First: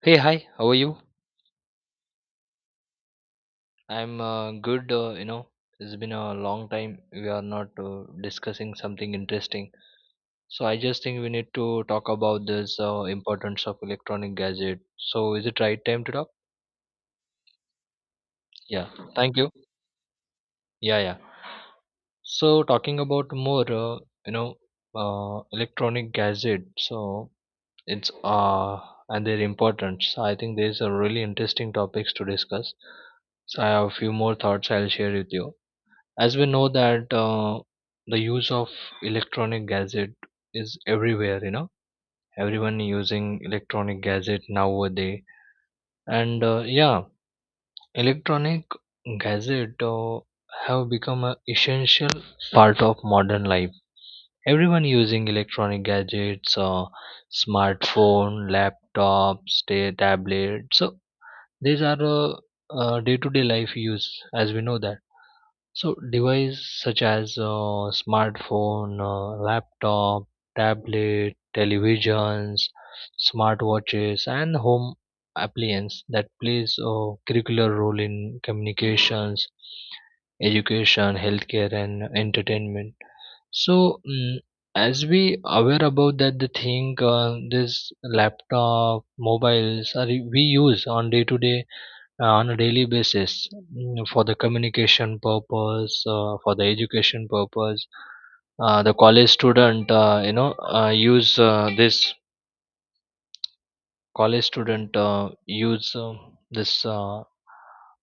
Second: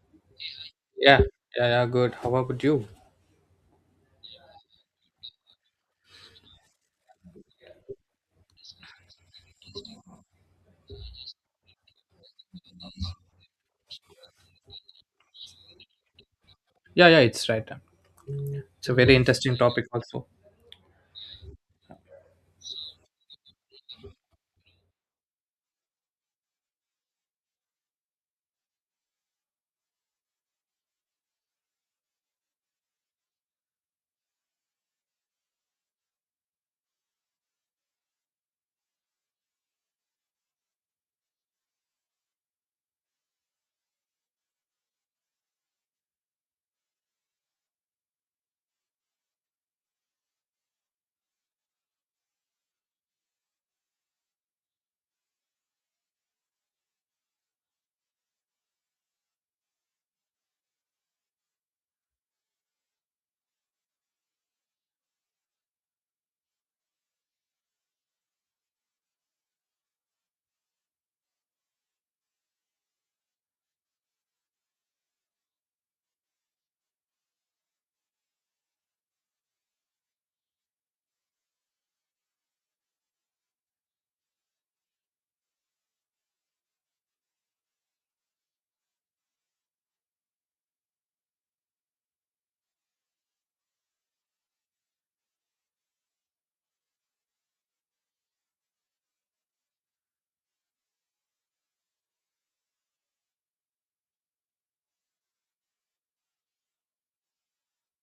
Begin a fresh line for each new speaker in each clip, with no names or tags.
Hey, hi, how are you?
Yeah, yeah, yeah, good. How about you?
I'm good. It's been a long time we are not discussing something interesting. So I just think we need to talk about this importance of electronic gadget. So is it right time to talk?
Yeah, yeah, it's right. It's
Yeah.
a very
Thank you.
interesting topic also.
Yeah, yeah. So talking about more, you know, electronic gadget. So it's and their importance. So, I think there's a really interesting topics to discuss. So I have a few more thoughts I'll share with you. As we know that the use of electronic gadget is everywhere, you know, everyone using electronic gadget nowadays. And yeah, electronic gadget have become an essential part of modern life. Everyone using electronic gadgets, smartphone, laptops, tablets. So these are day-to-day life use. As we know that so devices such as smartphone, laptop, tablet, televisions, smartwatches, and home appliance that plays a curricular role in communications, education, healthcare, and entertainment. So as we aware about that, the thing, this laptop, mobiles, are we use on day to day, on a daily basis, for the communication purpose, for the education purpose. The college student you know use this college student use this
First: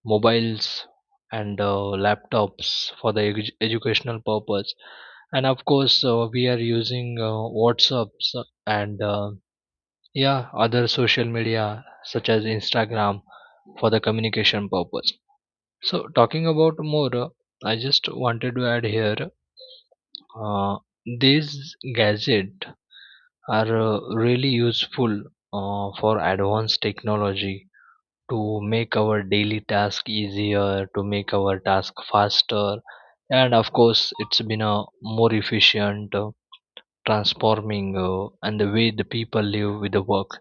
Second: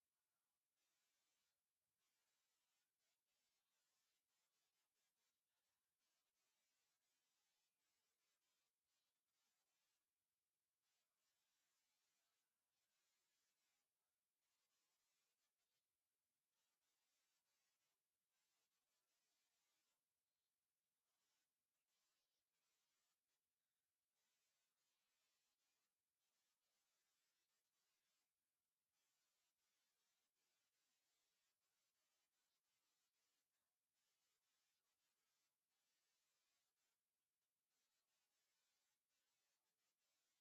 mobiles and laptops for the educational purpose. And of course we are using whatsapps and yeah, other social media such as instagram for the communication purpose. So talking about more, I just wanted to add here, uh, these gadgets are really useful, for advanced technology, to make our daily task easier, to make our task faster, and of course it's been a more efficient, transforming, and the way the people live with the work.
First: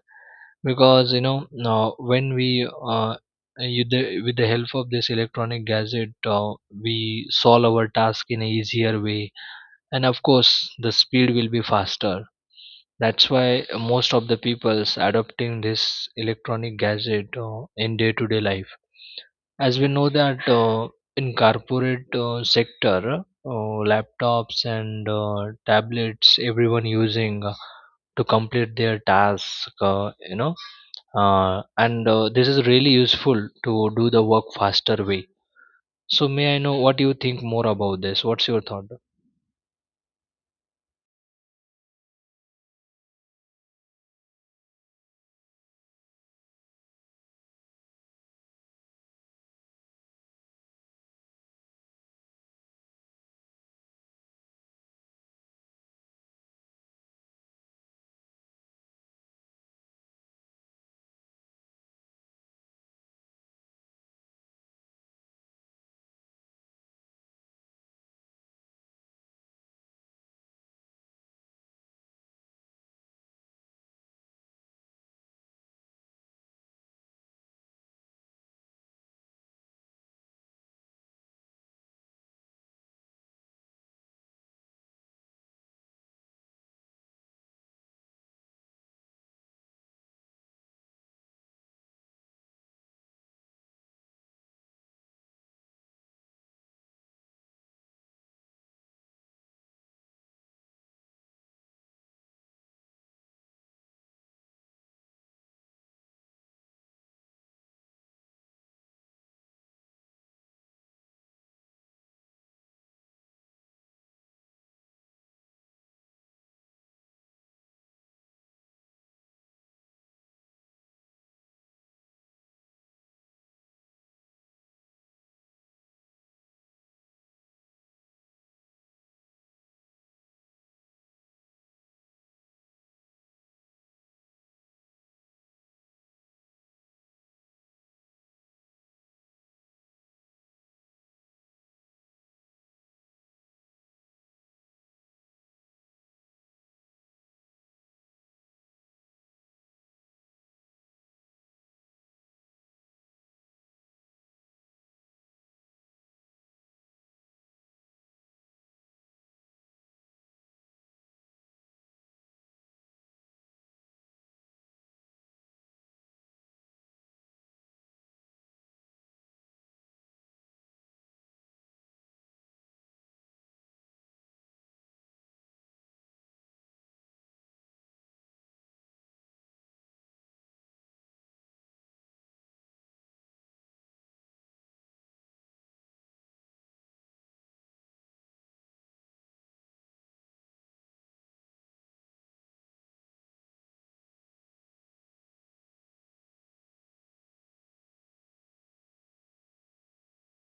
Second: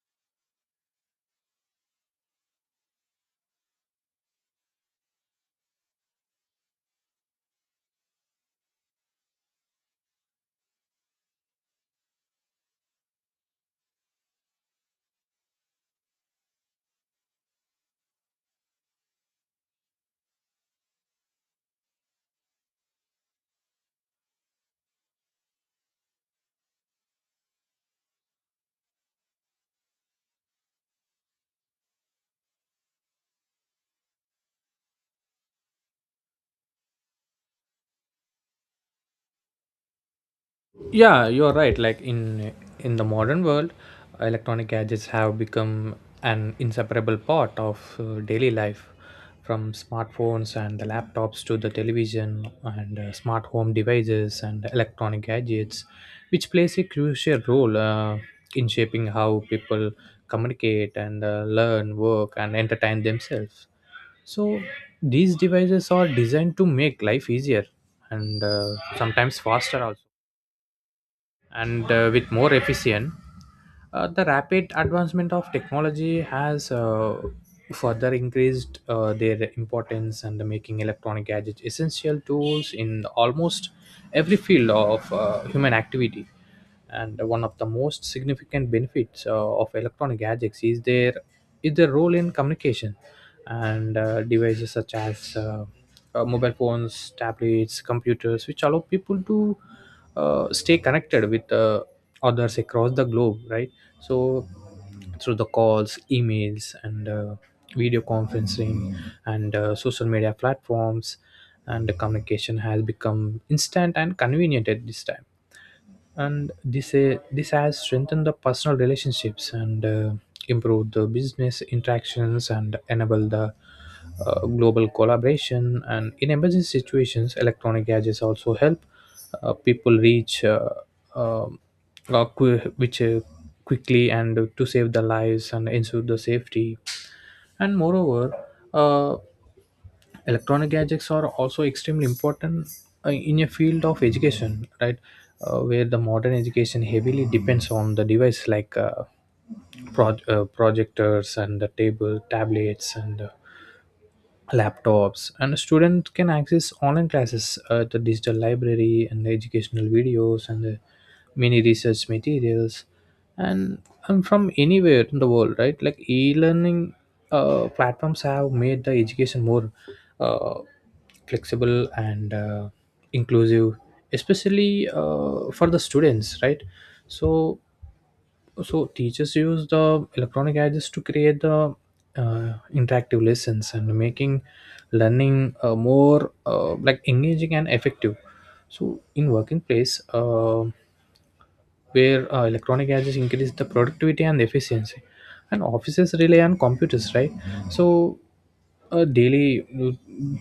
Because you know, now when we you the, with the help of this electronic gadget, we solve our task in a easier way, and of course the speed will be faster. That's why most of the people's adopting this electronic gadget in day to day life. As we know that, in corporate sector, laptops and tablets, everyone using to complete their task, you know and this is really useful to do the work faster way. So may I know what you think more about this, what's your thought?
Yeah, you're right. Like in the modern world, electronic gadgets have become an inseparable part of daily life, from smartphones and the laptops to the television and smart home devices and electronic gadgets, which plays a crucial role in shaping how people communicate and learn, work, and entertain themselves. So these devices are designed to make life easier, and sometimes faster also, and with more efficient. The rapid advancement of technology has further increased their importance, and making electronic gadgets essential tools in almost every field of human activity. And one of the most significant benefits of electronic gadgets is their role in communication. And devices such as mobile phones, tablets, computers, which allow people to stay connected with others across the globe, right? So through the calls, emails, and video conferencing and social media platforms, and the communication has become instant and convenient at this time. And this has strengthened the personal relationships and improved the business interactions and enable the global collaboration. And in emergency situations, electronic gadgets also help people reach um, qu- which quickly and to save the lives and ensure the safety. And moreover, uh, electronic gadgets are also extremely important in a field of education, right? Where the modern education heavily depends on the device like projectors and the tablets and laptops, and students can access online classes, the digital library and the educational videos and the mini research materials, and from anywhere in the world, right? Like e-learning platforms have made the education more uh, flexible and inclusive, especially for the students, right? So so teachers use the electronic gadgets to create the interactive lessons and making learning more like engaging and effective. So in working place, where electronic gadgets increase the productivity and efficiency, and offices rely on computers, right? So daily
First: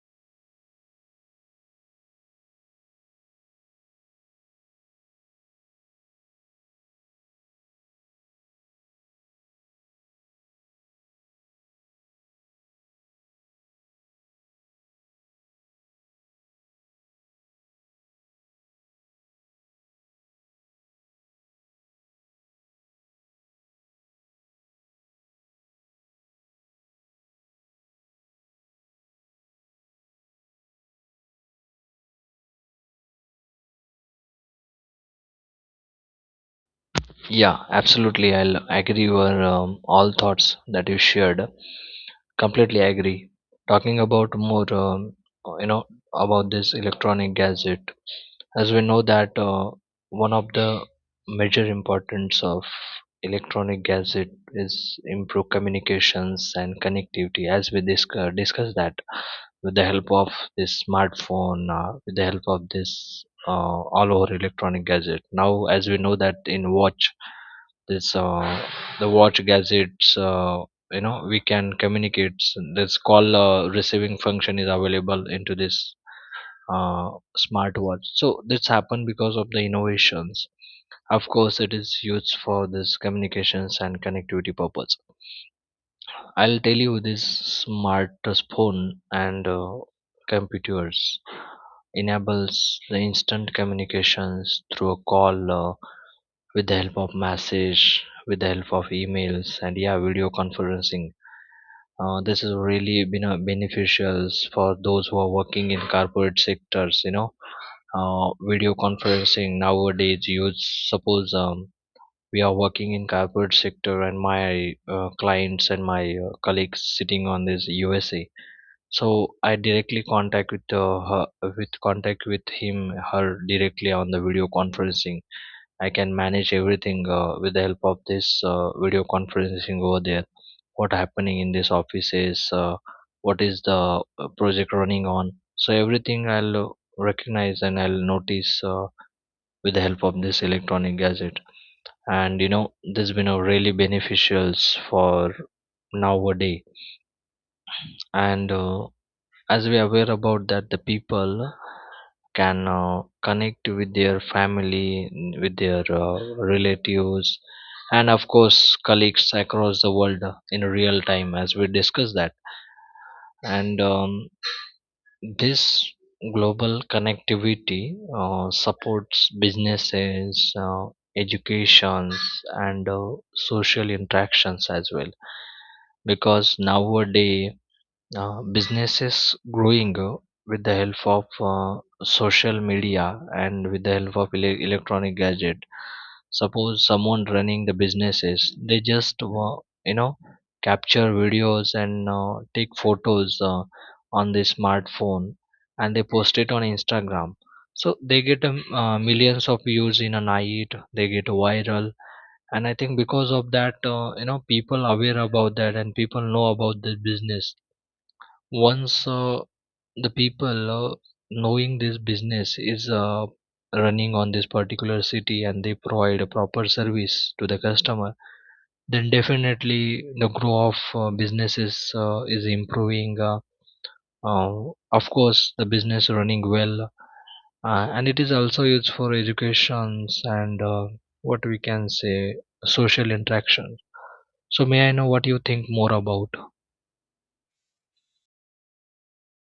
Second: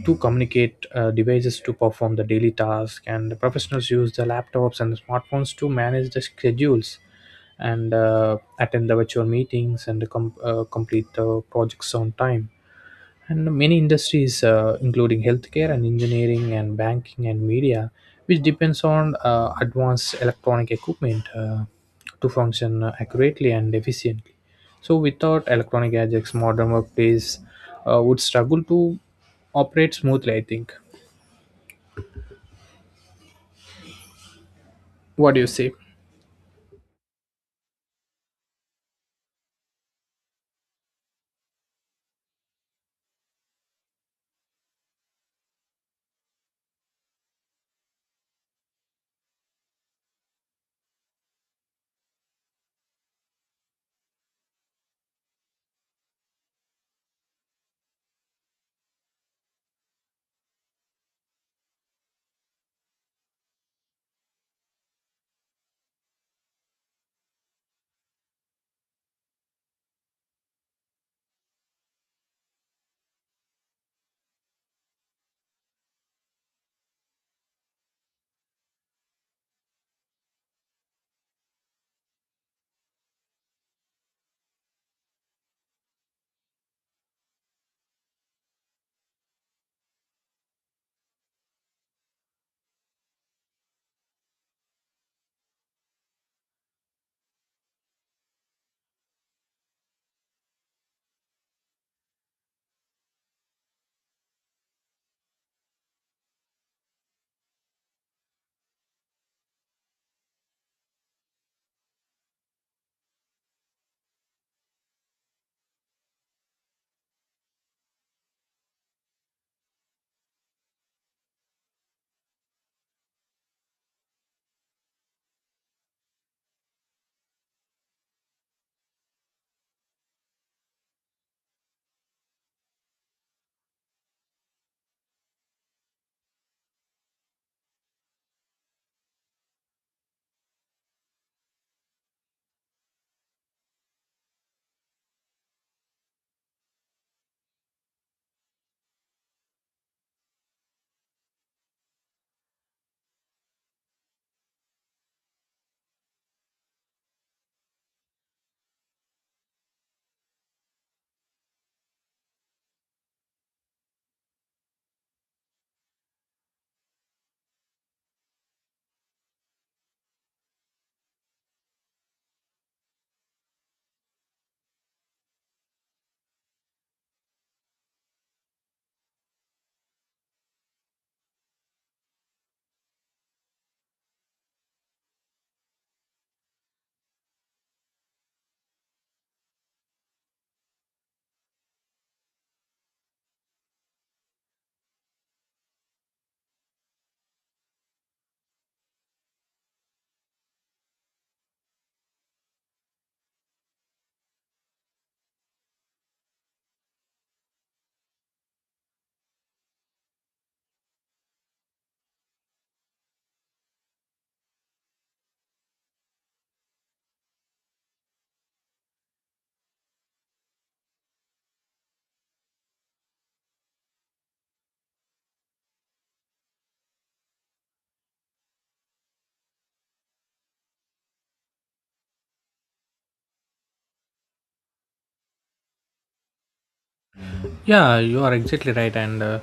to communicate, devices to perform the daily task, and the professionals use the laptops and the smartphones to manage the schedules and attend the virtual meetings and complete the projects on time. And many industries, including healthcare and engineering and banking and media, which depends on advanced electronic equipment to function accurately and efficiently. So without electronic gadgets, modern workplace would struggle to operate smoothly, I think. What do you say?
Yeah, absolutely, I'll agree your all thoughts that you shared. Completely agree. Talking about more, you know, about this electronic gadget, as we know that, one of the major importance of electronic gadget is improve communications and connectivity. As we discuss that, with the help of this smartphone, with the help of this all over electronic gadget. Now, as we know that in watch this the watch gadgets, you know we can communicate. This call receiving function is available into this uh, smartwatch. So this happened because of the innovations. Of course it is used for this communications and connectivity purpose. I'll tell you, this smartphone and computers enables the instant communications through a call, with the help of message, with the help of emails, and yeah, video conferencing. This has really been a beneficial for those who are working in corporate sectors. You know, video conferencing nowadays. You suppose we are working in corporate sector, and my clients and my colleagues sitting on this USA. So I directly contact with her, with contact with him, her directly on the video conferencing. I can manage everything with the help of this video conferencing over there. What happening in this office is what is the project running on. So everything I'll recognize and I'll notice with the help of this electronic gadget. And you know, this been a really beneficials for nowadays. And as we are aware about that, the people can connect with their family, with their relatives, and of course colleagues across the world in real time, as we discuss that. And this global connectivity supports businesses, educations, and social interactions as well. Because nowadays businesses growing with the help of social media and with the help of electronic gadget. Suppose someone running the businesses, they just you know capture videos and take photos on the smartphone and they post it on instagram, so they get millions of views in a night, they get viral. And I think because of that, you know, people aware about that and people know about the business. Once the people knowing this business is running on this particular city and they provide a proper service to the customer, then definitely the growth of businesses is improving, of course the business running well. And it is also used for educations and what we can say, social interaction. So may I know what you think more about?
Yeah, you are exactly right, and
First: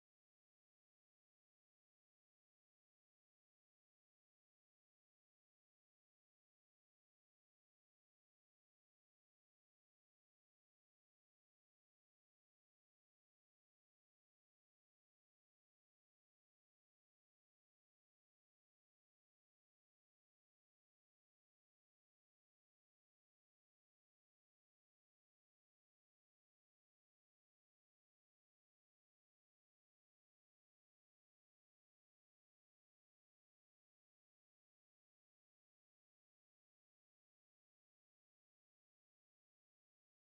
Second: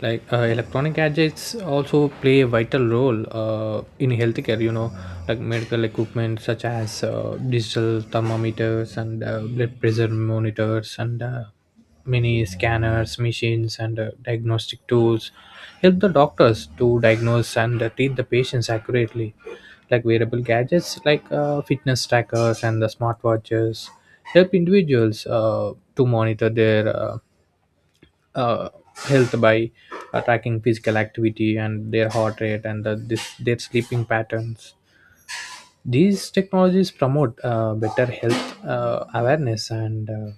like electronic gadgets also play a vital role in healthcare. You know, like medical equipment such as digital thermometers and blood pressure monitors and many scanners, machines, and diagnostic tools help the doctors to diagnose and treat the patients accurately. Like wearable gadgets, like fitness trackers and the smartwatches, help individuals to monitor their uh, health by tracking physical activity and their heart rate and their sleeping patterns. These technologies promote better health awareness and uh,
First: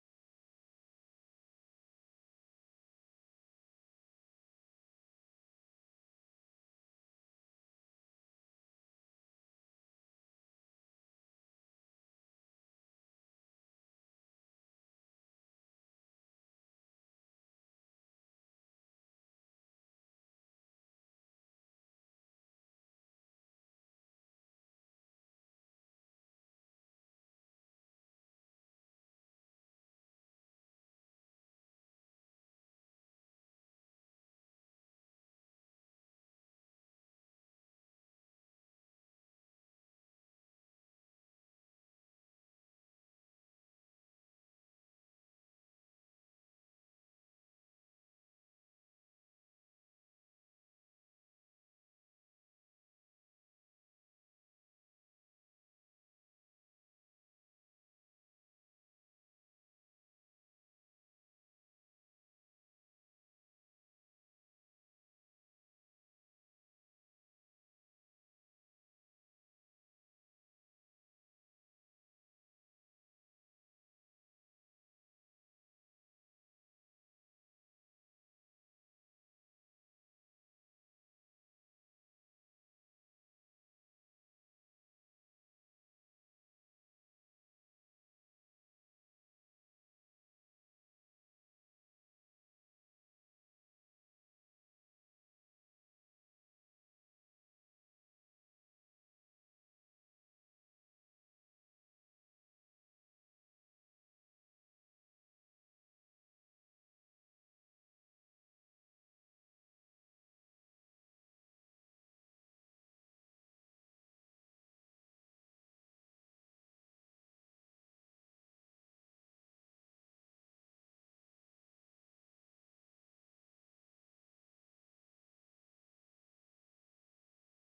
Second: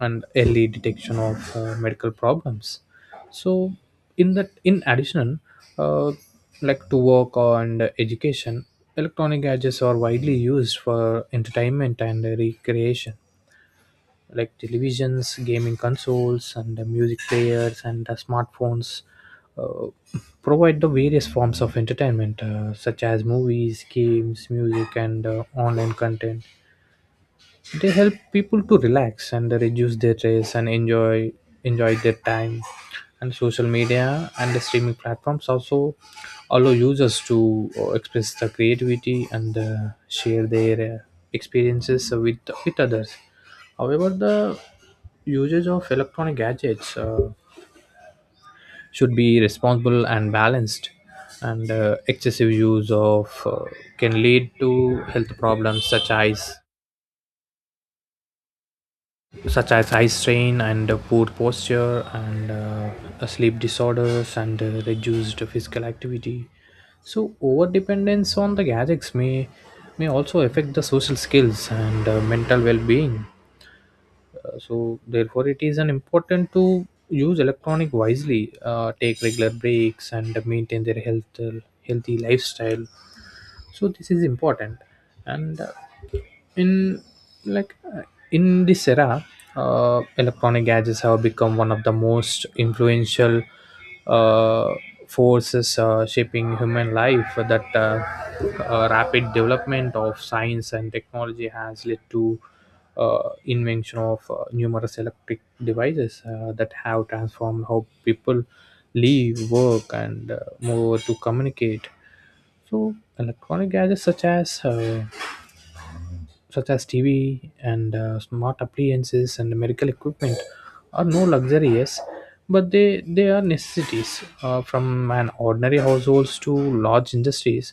and early detection of medical problems. So, in addition, uh, like to work on education, electronic gadgets are widely used for entertainment and recreation, like televisions, gaming consoles, and the music players, and the smartphones uh, provide the various forms of entertainment, such as movies, games, music, and online content. They help people to relax and reduce their stress and enjoy their time. And social media and the streaming platforms also allow users to express their creativity and share their experiences with others. However, the usage of electronic gadgets should be responsible and balanced, and excessive use of can lead to health problems such as eye strain and poor posture and sleep disorders and reduced physical activity. So over dependence on the gadgets may also affect the social skills and mental well-being. So therefore it is an important to use electronic wisely, take regular breaks and maintain their healthy lifestyle. So this is important. And in like uh, in this era, electronic gadgets have become one of the most influential uh, forces shaping human life. That Rapid development of science and technology has led to invention of numerous electric devices that have transformed how people live, work, and move to communicate. So electronic gadgets such as TV and smart appliances and medical equipment are no luxuries, but they are necessities, from an ordinary households to large industries,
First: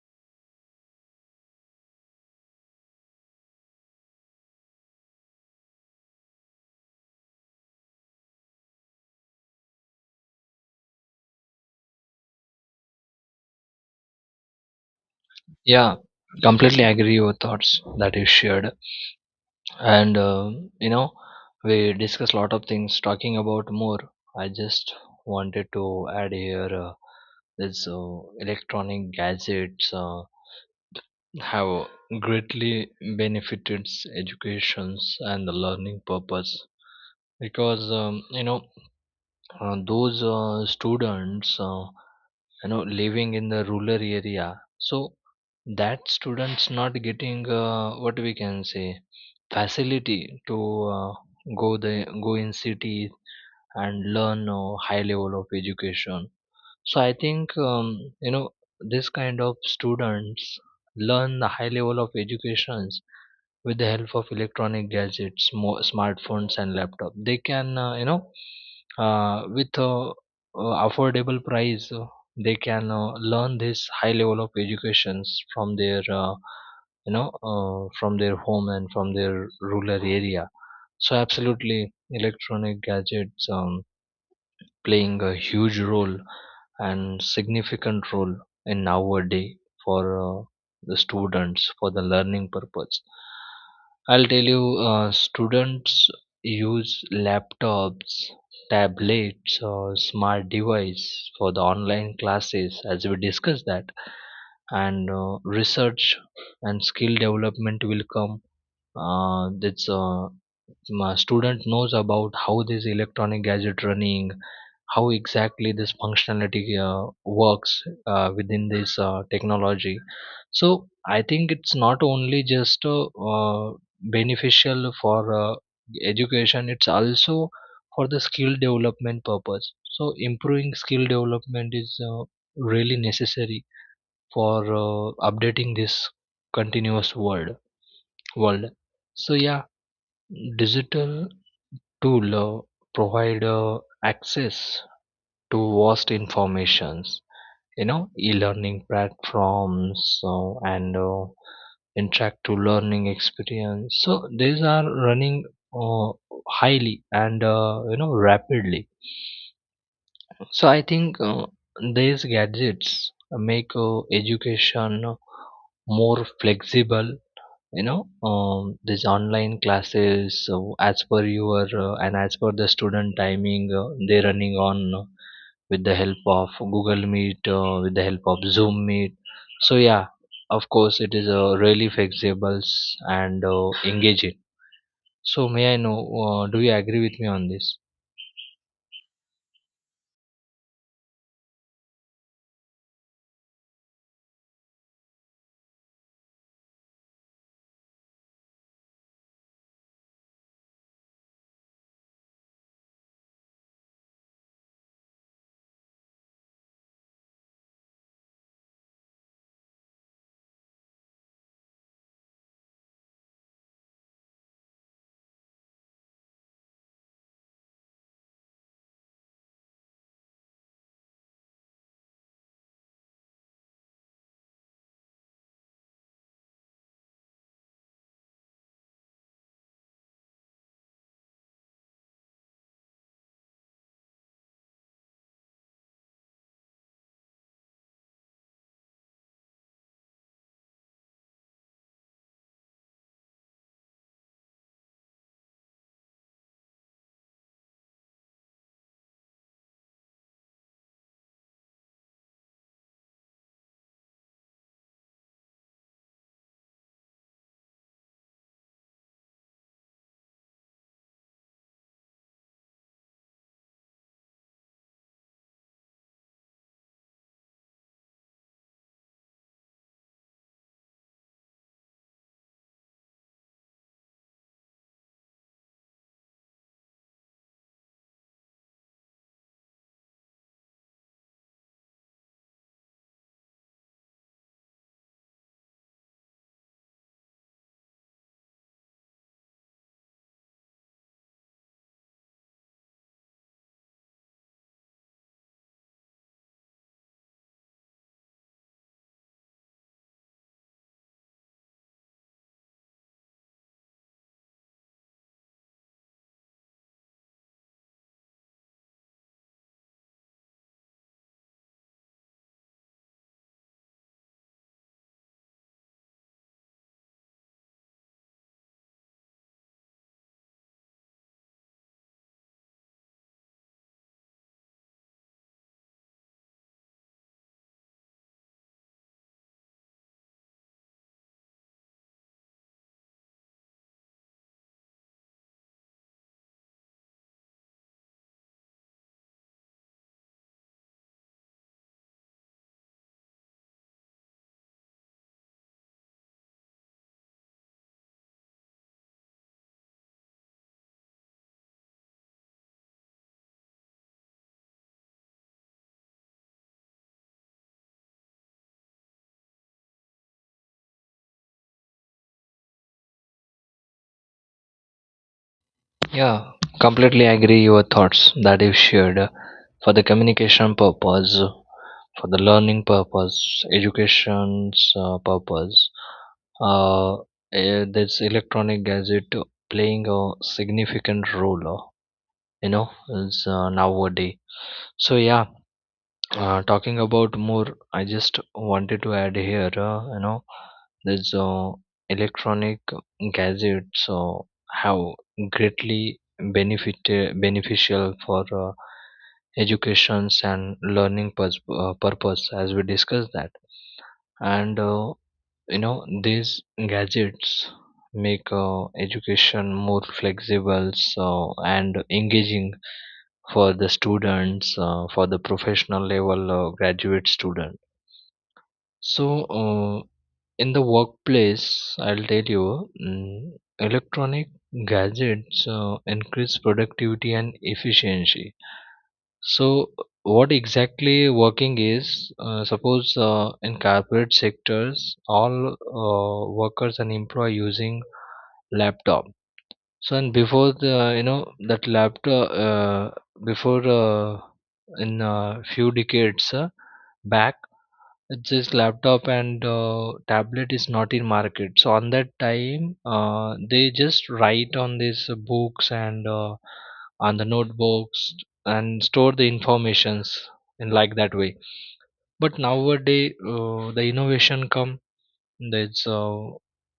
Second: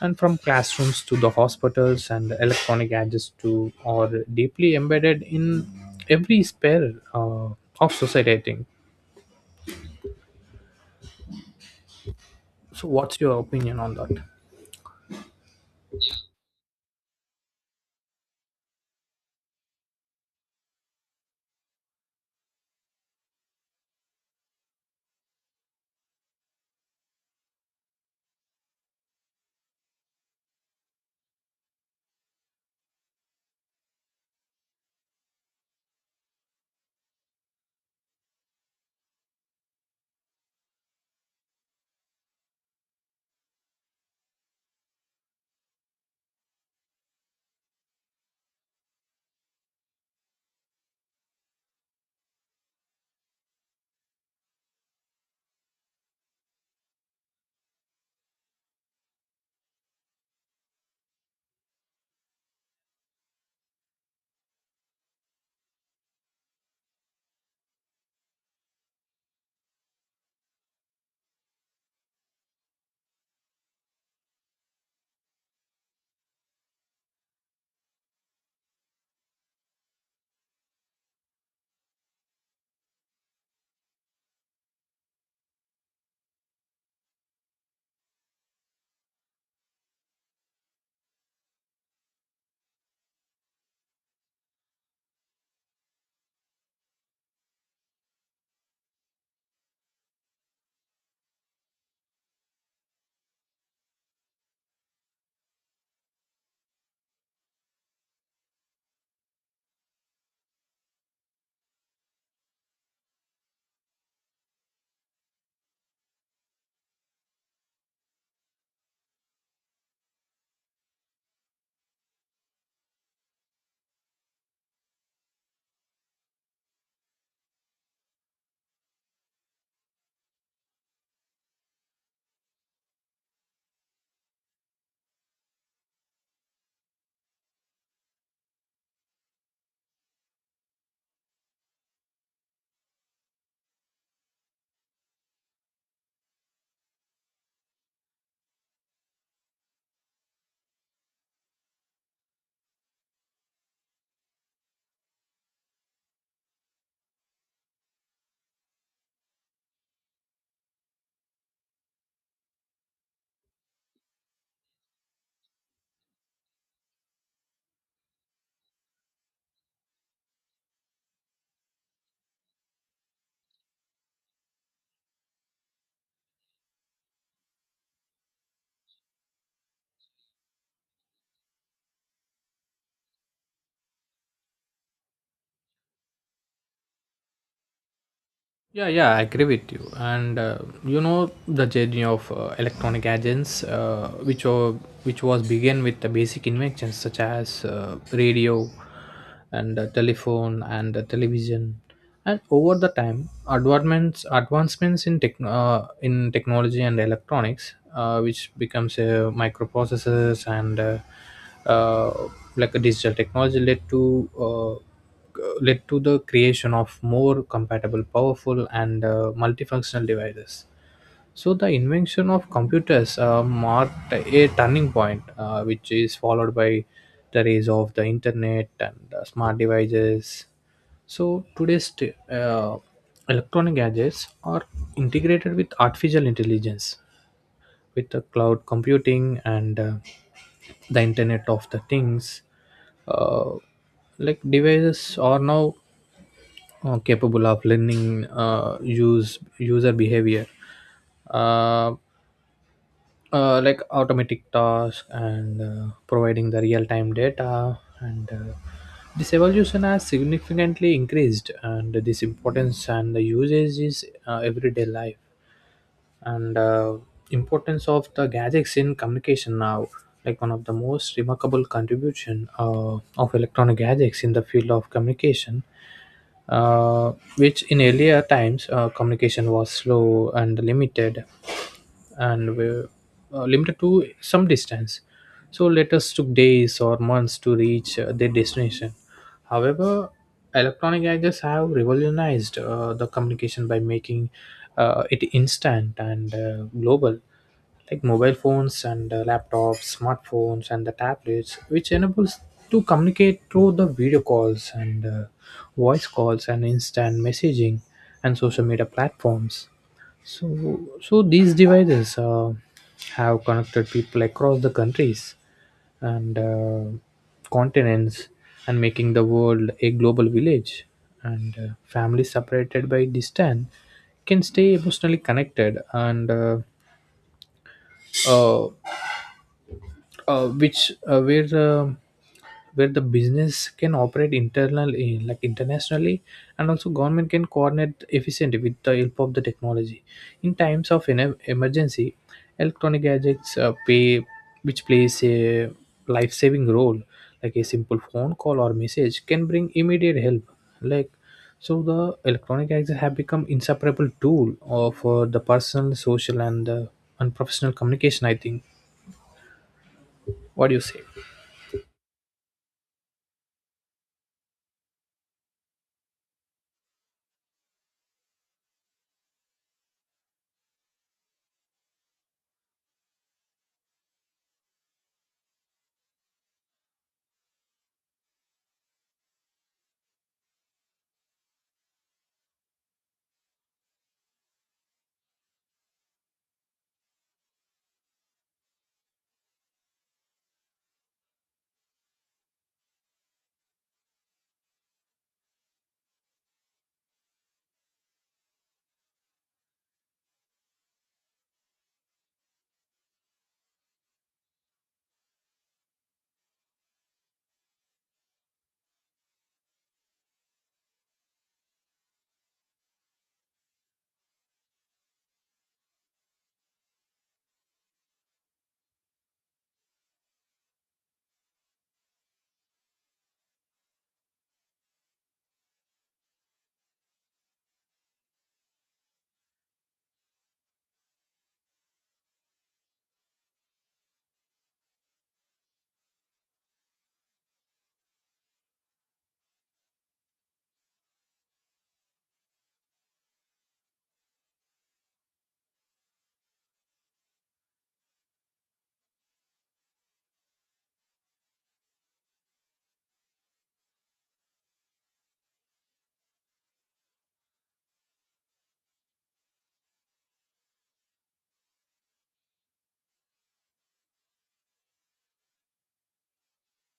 and from classrooms to the hospitals, and electronic gadgets to are deeply embedded in every sphere of society, I think. So, what's your opinion on that?
Yeah, completely agree your thoughts that you shared. And you know, we discussed a lot of things. Talking about more, I just wanted to add here, this electronic gadgets have greatly benefited educations and the learning purpose. Because you know, those students, you know, living in the rural area. So that students not getting what we can say, facility to uh, go the go in city and learn high level of education. So I think you know, this kind of students learn the high level of education with the help of electronic gadgets, smartphones and laptop. They can, you know, with affordable price. They can learn this high level of educations from their, from their home and from their rural area. So absolutely, electronic gadgets playing a huge role and significant role in our day for uh, the students, for the learning purpose. I'll tell you, students use laptops, tablets or smart device for the online classes, as we discussed that. And research and skill development will come. That's my student knows about how this electronic gadget running, how exactly this functionality works within this technology. So I think it's not only just uh, beneficial for education, it's also for the skill development purpose. So improving skill development is really necessary for updating this continuous world. So yeah, digital tool provide access to vast informations, you know, e-learning platforms, and interactive learning experience. So these are running uh, highly and you know, rapidly. So I think, these gadgets make education more flexible, you know, these online classes, so as per your and as per the student timing, they're running on with the help of google meet, with the help of zoom meet. So yeah, of course it is really flexible and engaging. So may I know do you agree with me on this?
Yeah, yeah, I agree with you. And you know, the journey of electronic agents, which was began with the basic inventions such as radio, and telephone and television, and over the time, advancements in technology and electronics, which becomes microprocessors and uh, like a digital technology led to. Uh, Led to the creation of more compatible, powerful, and multifunctional devices. So, the invention of computers marked a turning point, which is followed by the rise of the internet and smart devices. So, electronic gadgets are integrated with artificial intelligence, with the cloud computing and the internet of the things. uh, like devices are now capable of learning use user behavior, uh, like automatic tasks and providing the real-time data. And this evolution has significantly increased and this importance and the usage is everyday life. And importance of the gadgets in communication now, like one of the most remarkable contribution of electronic gadgets in the field of communication, uh, which in earlier times communication was slow and limited, and were limited to some distance. So letters took days or months to reach their destination. However, electronic gadgets have revolutionized the communication by making it instant and global, like mobile phones and laptops, smartphones, and the tablets, which enables to communicate through the video calls and voice calls and instant messaging and social media platforms. So these devices have connected people across the countries and continents, and making the world a global village. And families separated by distance can stay emotionally connected, and uh, which where the business can operate internally, like internationally, and also government can coordinate efficiently with the help of the technology. In times of an emergency, electronic gadgets pay which plays a life-saving role, like a simple phone call or message can bring immediate help. Like so the electronic gadgets have become inseparable tool of the personal, social, and professional communication, I think. What do you say?
Yeah, completely agree your thoughts that you shared, for the communication purpose, for the learning purpose, education's purpose. Uh, this electronic gadget playing a significant role, you know, is nowadays. So yeah, talking about more, I just wanted to add here, you know, there's electronic gadgets have greatly benefit beneficial for educations and learning purpose, as we discussed that. And you know, these gadgets make education more flexible so, and engaging for the students, for the professional level graduate student. So, uh, in the workplace, I'll tell you, electronic gadgets increase productivity and efficiency. So what exactly working is suppose in corporate sectors, all workers and employee using laptop. So and before the, you know that laptop before in a few decades back, it's just laptop and tablet is not in market. So on that time, they just write on these books and on the notebooks and store the informations in like that way. But nowadays the innovation come, that's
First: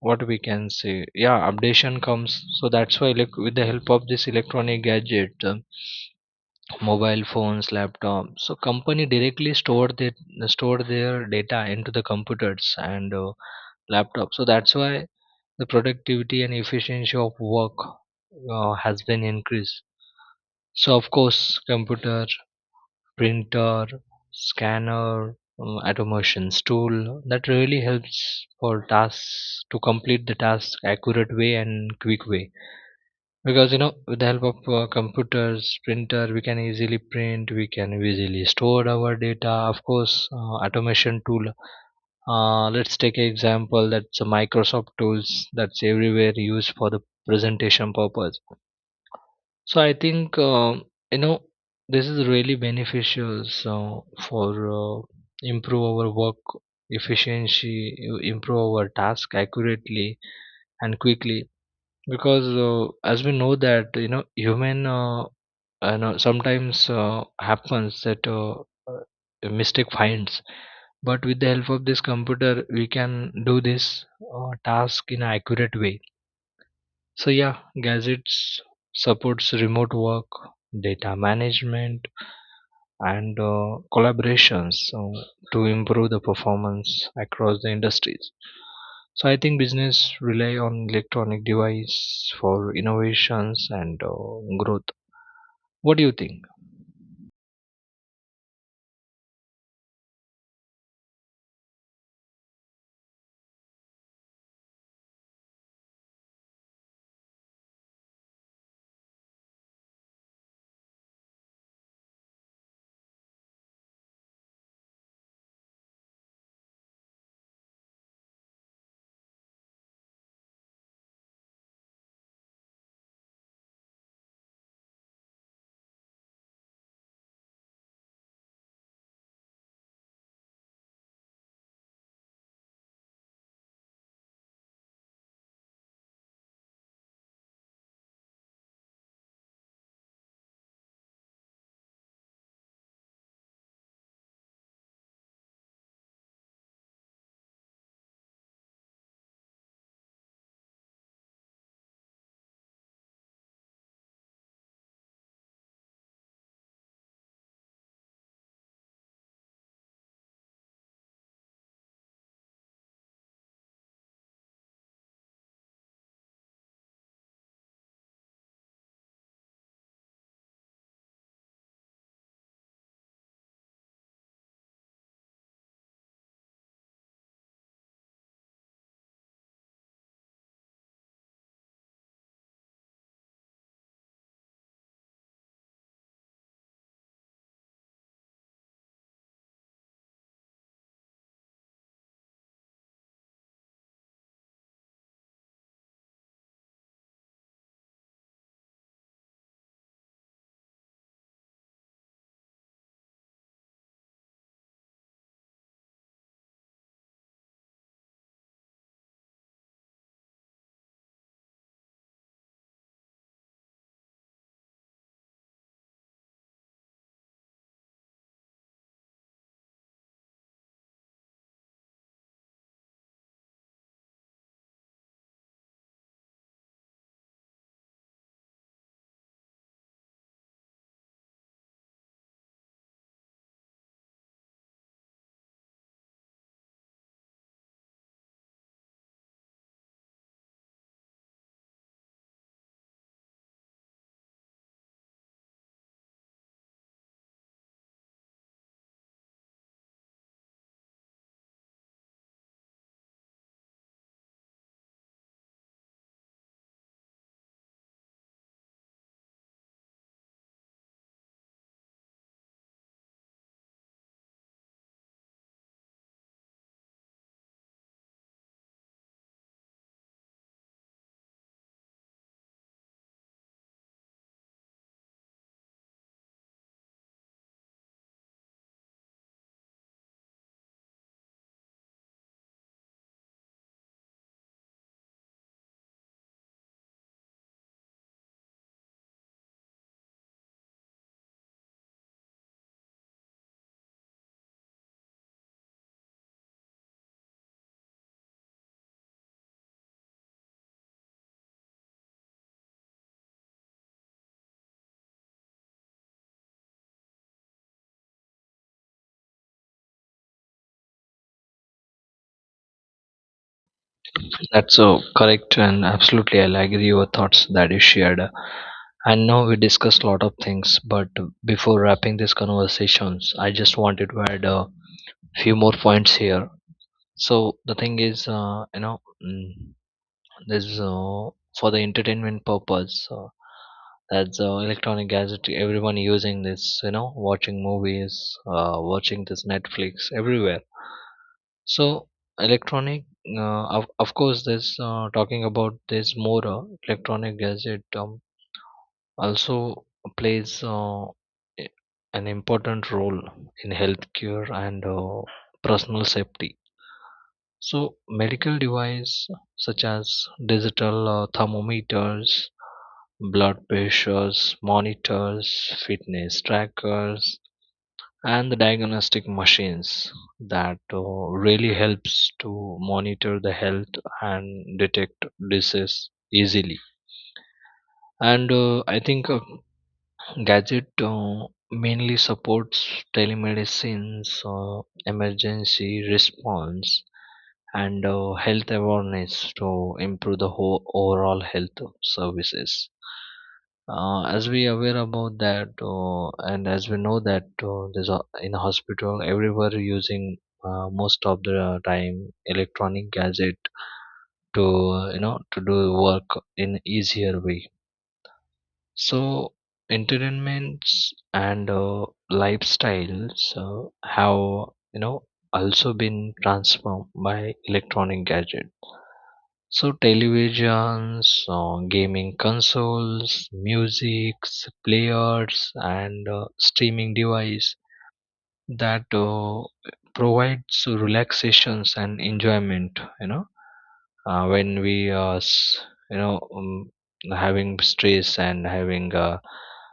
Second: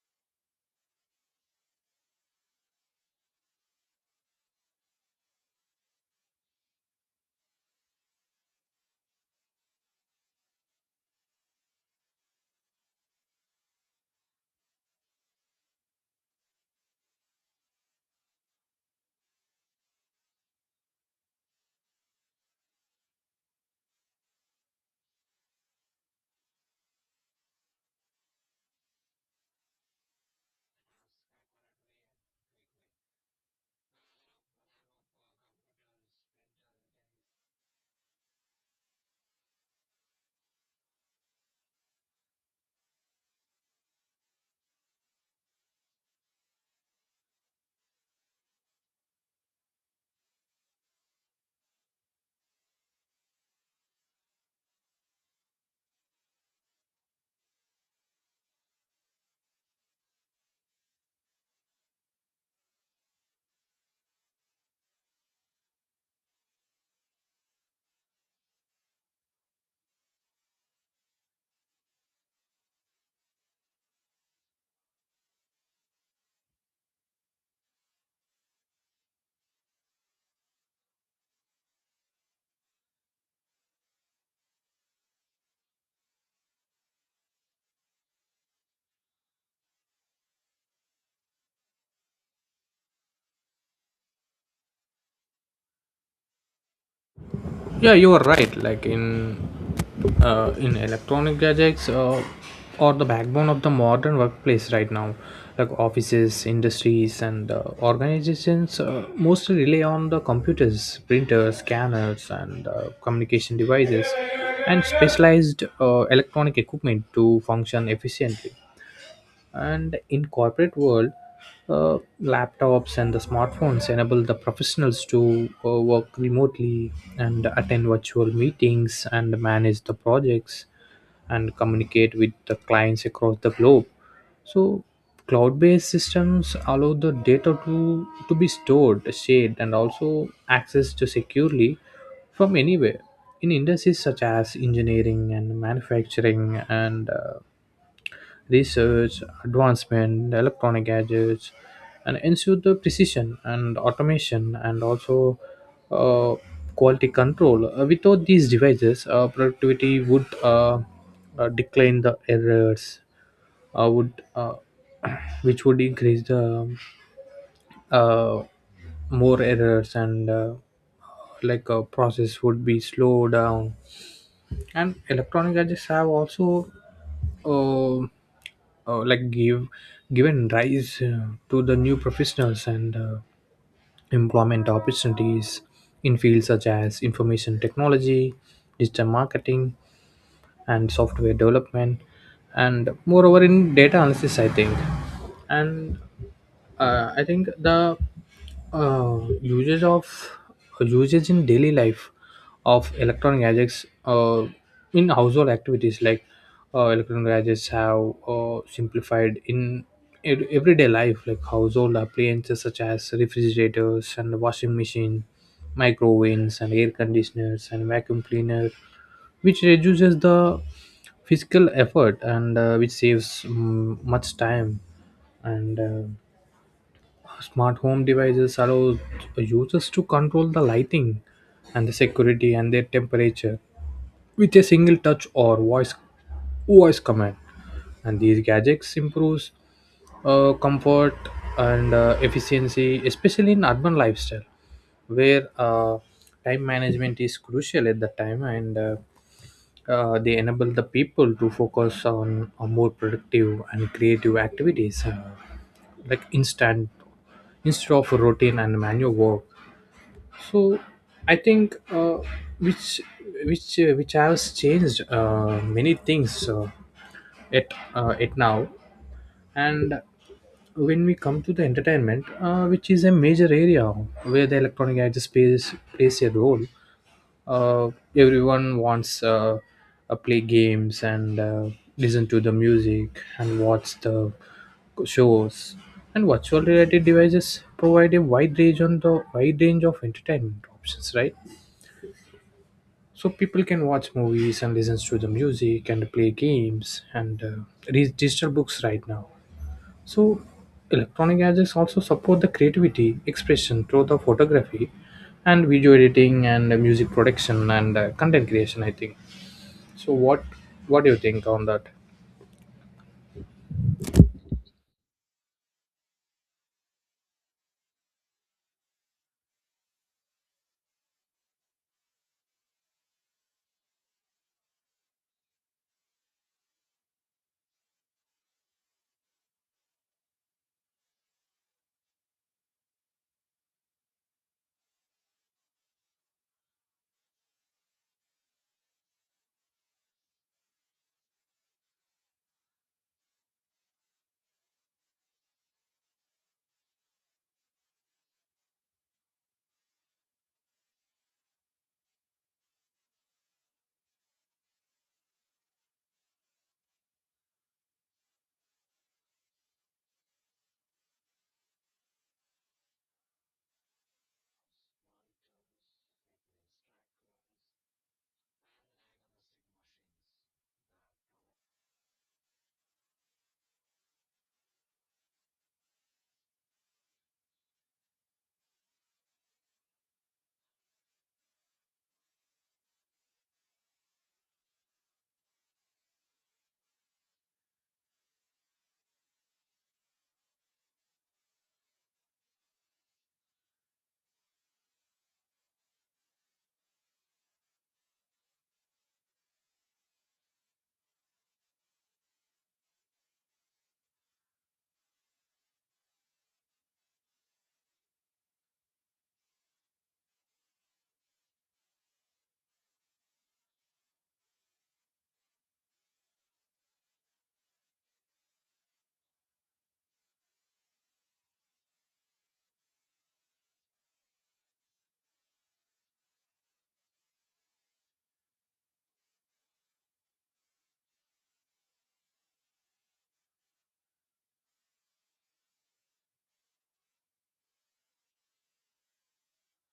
what we can say, yeah, updation comes. So that's why, like with the help of this electronic gadget, mobile phones, laptop, so company directly store their data into the computers and laptops. So that's why the productivity and efficiency of work has been increased. So of course computer, printer, scanner, automations tool, that really helps for tasks to complete the task accurate way and quick way. Because you know, with the help of computers, printer, we can easily print, we can easily store our data. Of course automation tool, let's take an example, that's a microsoft tools, that's everywhere used for the presentation purpose. So I think, you know, this is really beneficial. So for improve our work efficiency, you improve our task accurately and quickly. Because as we know that, you know, human, sometimes happens that uh, a mistake finds. But with the help of this computer, we can do this task in an accurate way. So yeah, gadgets supports remote work, data management, and collaborations, so to improve the performance across the industries. So I think business rely on electronic device for innovations and growth. What do you think?
Yeah, you are right. Like in electronic gadgets are the backbone of the modern workplace right now. Like offices, industries, and organizations mostly rely on the computers, printers, scanners, and communication devices and specialized electronic equipment to function efficiently. And in corporate world, laptops and the smartphones enable the professionals to work remotely and attend virtual meetings and manage the projects and communicate with the clients across the globe. So cloud-based systems allow the data to be stored, shared, and also accessed to securely from anywhere. In industries such as engineering and manufacturing and research, advancement, electronic gadgets, and ensure the precision and automation and also uh, quality control. Without these devices, productivity would decline, the errors would which would increase the uh, more errors, and like a process would be slowed down. And electronic gadgets have also oh, oh like give given rise to the new professionals and employment opportunities in fields such as information technology, digital marketing, and software development, and moreover in data analysis, I think. And I think the uh, usage of usage in daily life of electronic gadgets, in household activities. Like electronic gadgets have simplified in everyday life, like household appliances such as refrigerators and washing machine, microwaves and air conditioners and vacuum cleaner, which reduces the physical effort and which saves much time. And smart home devices allow users to control the lighting and the security and their temperature with a single touch or voice command. And these gadgets improves comfort and efficiency, especially in urban lifestyle where time management is crucial at that time. And they enable the people to focus on a more productive and creative activities, like instant instead of routine and manual work. So I think which which has changed many things, at at now. And when we come to the entertainment, which is a major area where the electronic gadgets plays a role, uh, everyone wants play games and listen to the music and watch the shows. And virtual reality devices provide a wide range of entertainment options, right? So people can watch movies and listen to the music and play games and read digital books right now. So electronic gadgets also support the creativity expression through the photography and video editing and music production and content creation, I think. So what do you think on that?
That's so correct, and absolutely, I'll agree your thoughts that you shared. And now we discussed a lot of things, but before wrapping these conversations, I just wanted to add. Few more points here. So the thing is, you know, mm, there's for the entertainment purpose, that's electronic gadget, everyone using this, you know, watching movies, watching this netflix everywhere. So electronic of course this talking about this more, electronic gadget also plays an important role in healthcare and personal safety. So, medical devices such as digital thermometers, blood pressures, monitors, fitness trackers, and the diagnostic machines, that really helps to monitor the health and detect disease easily. And I think gadget mainly supports telemedicine, emergency response, and health awareness, to improve the whole overall health services. As we aware about that, and as we know that, there's a, in a hospital, everywhere using most of the time electronic gadget to, you know, to do work in easier way. So, entertainments and lifestyles have, you know, also been transformed by electronic gadgets. So, televisions, gaming consoles, music, players, and streaming device, that provides relaxations and enjoyment. You know, when we, are, you know, um, having stress and having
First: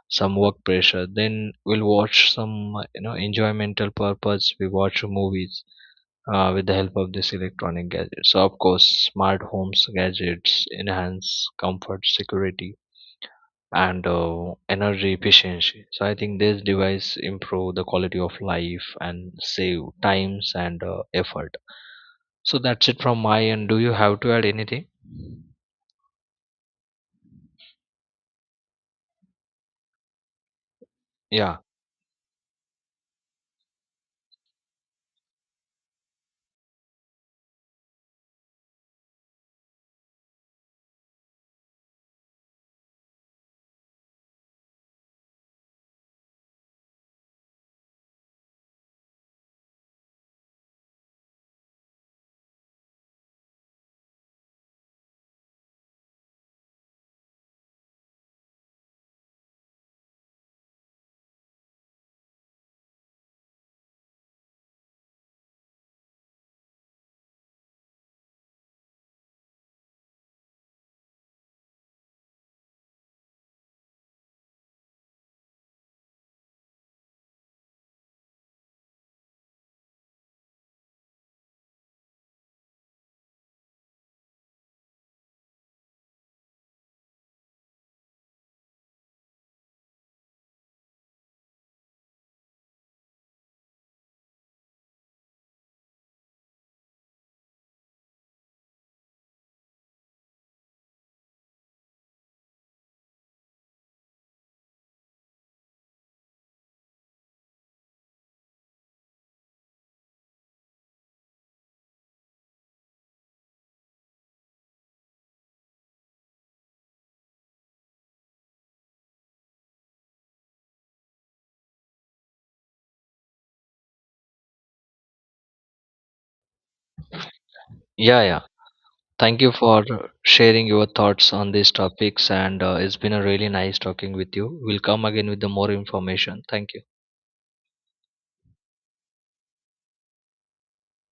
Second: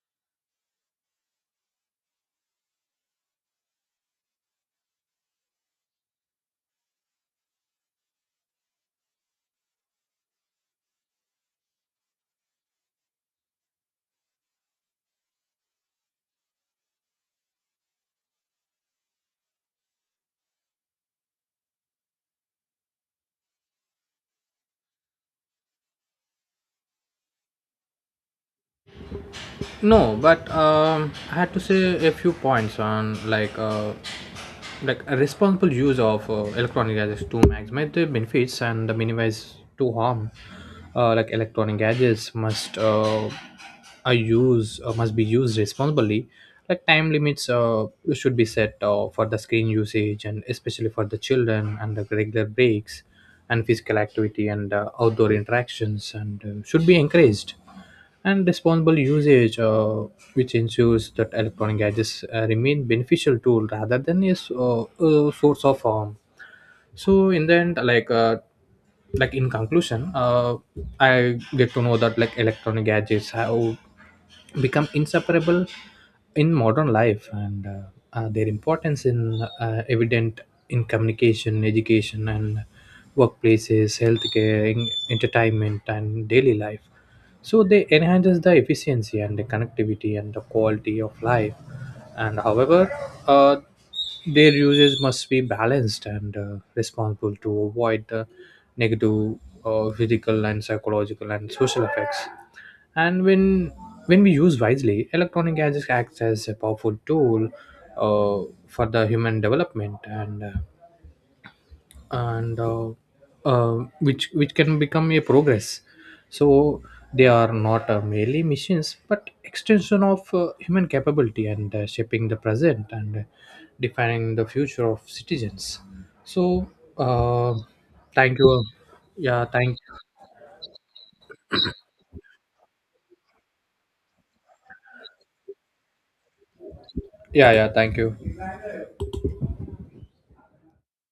some work pressure, then we'll watch some, enjoymental purpose, we watch movies with the help of this electronic gadgets. So of course smart homes gadgets enhance comfort, security, and energy efficiency. So I think this device improve the quality of life and save times and effort. So that's it from my end. Do you have to add anything?
No, but I had
Yeah,
to say a few points on like a responsible use of electronic gadgets to maximize the benefits and minimize to harm. Like electronic gadgets must be used responsibly. Like time limits should be set for the screen usage, and especially for the children, and the regular breaks and physical activity and outdoor interactions and should be encouraged. And responsible usage, which ensures that electronic gadgets remain beneficial tool rather than a source of harm. So in the end, like, like in conclusion, I get to know that like electronic gadgets have become inseparable in modern life, and their importance in evident in communication, education, and workplaces, healthcare, entertainment, and daily life. So they enhances the efficiency and the connectivity and the quality of life. And however, uh, their usage must be balanced and responsible to avoid the negative physical and psychological and social effects. And when we use wisely, electronic gadgets acts as a powerful tool uh, for the human development, and and uh, which can become a progress. So they are not merely machines, but extension of human capability and shaping the present and defining the future of citizens. So uh,
yeah,
thank
yeah.
you.
Thank
yeah
you
thank
for sharing your thoughts on these topics, and it's been a really nice talking with you. We'll come again with the more information. Thank you.
yeah, yeah, thank you.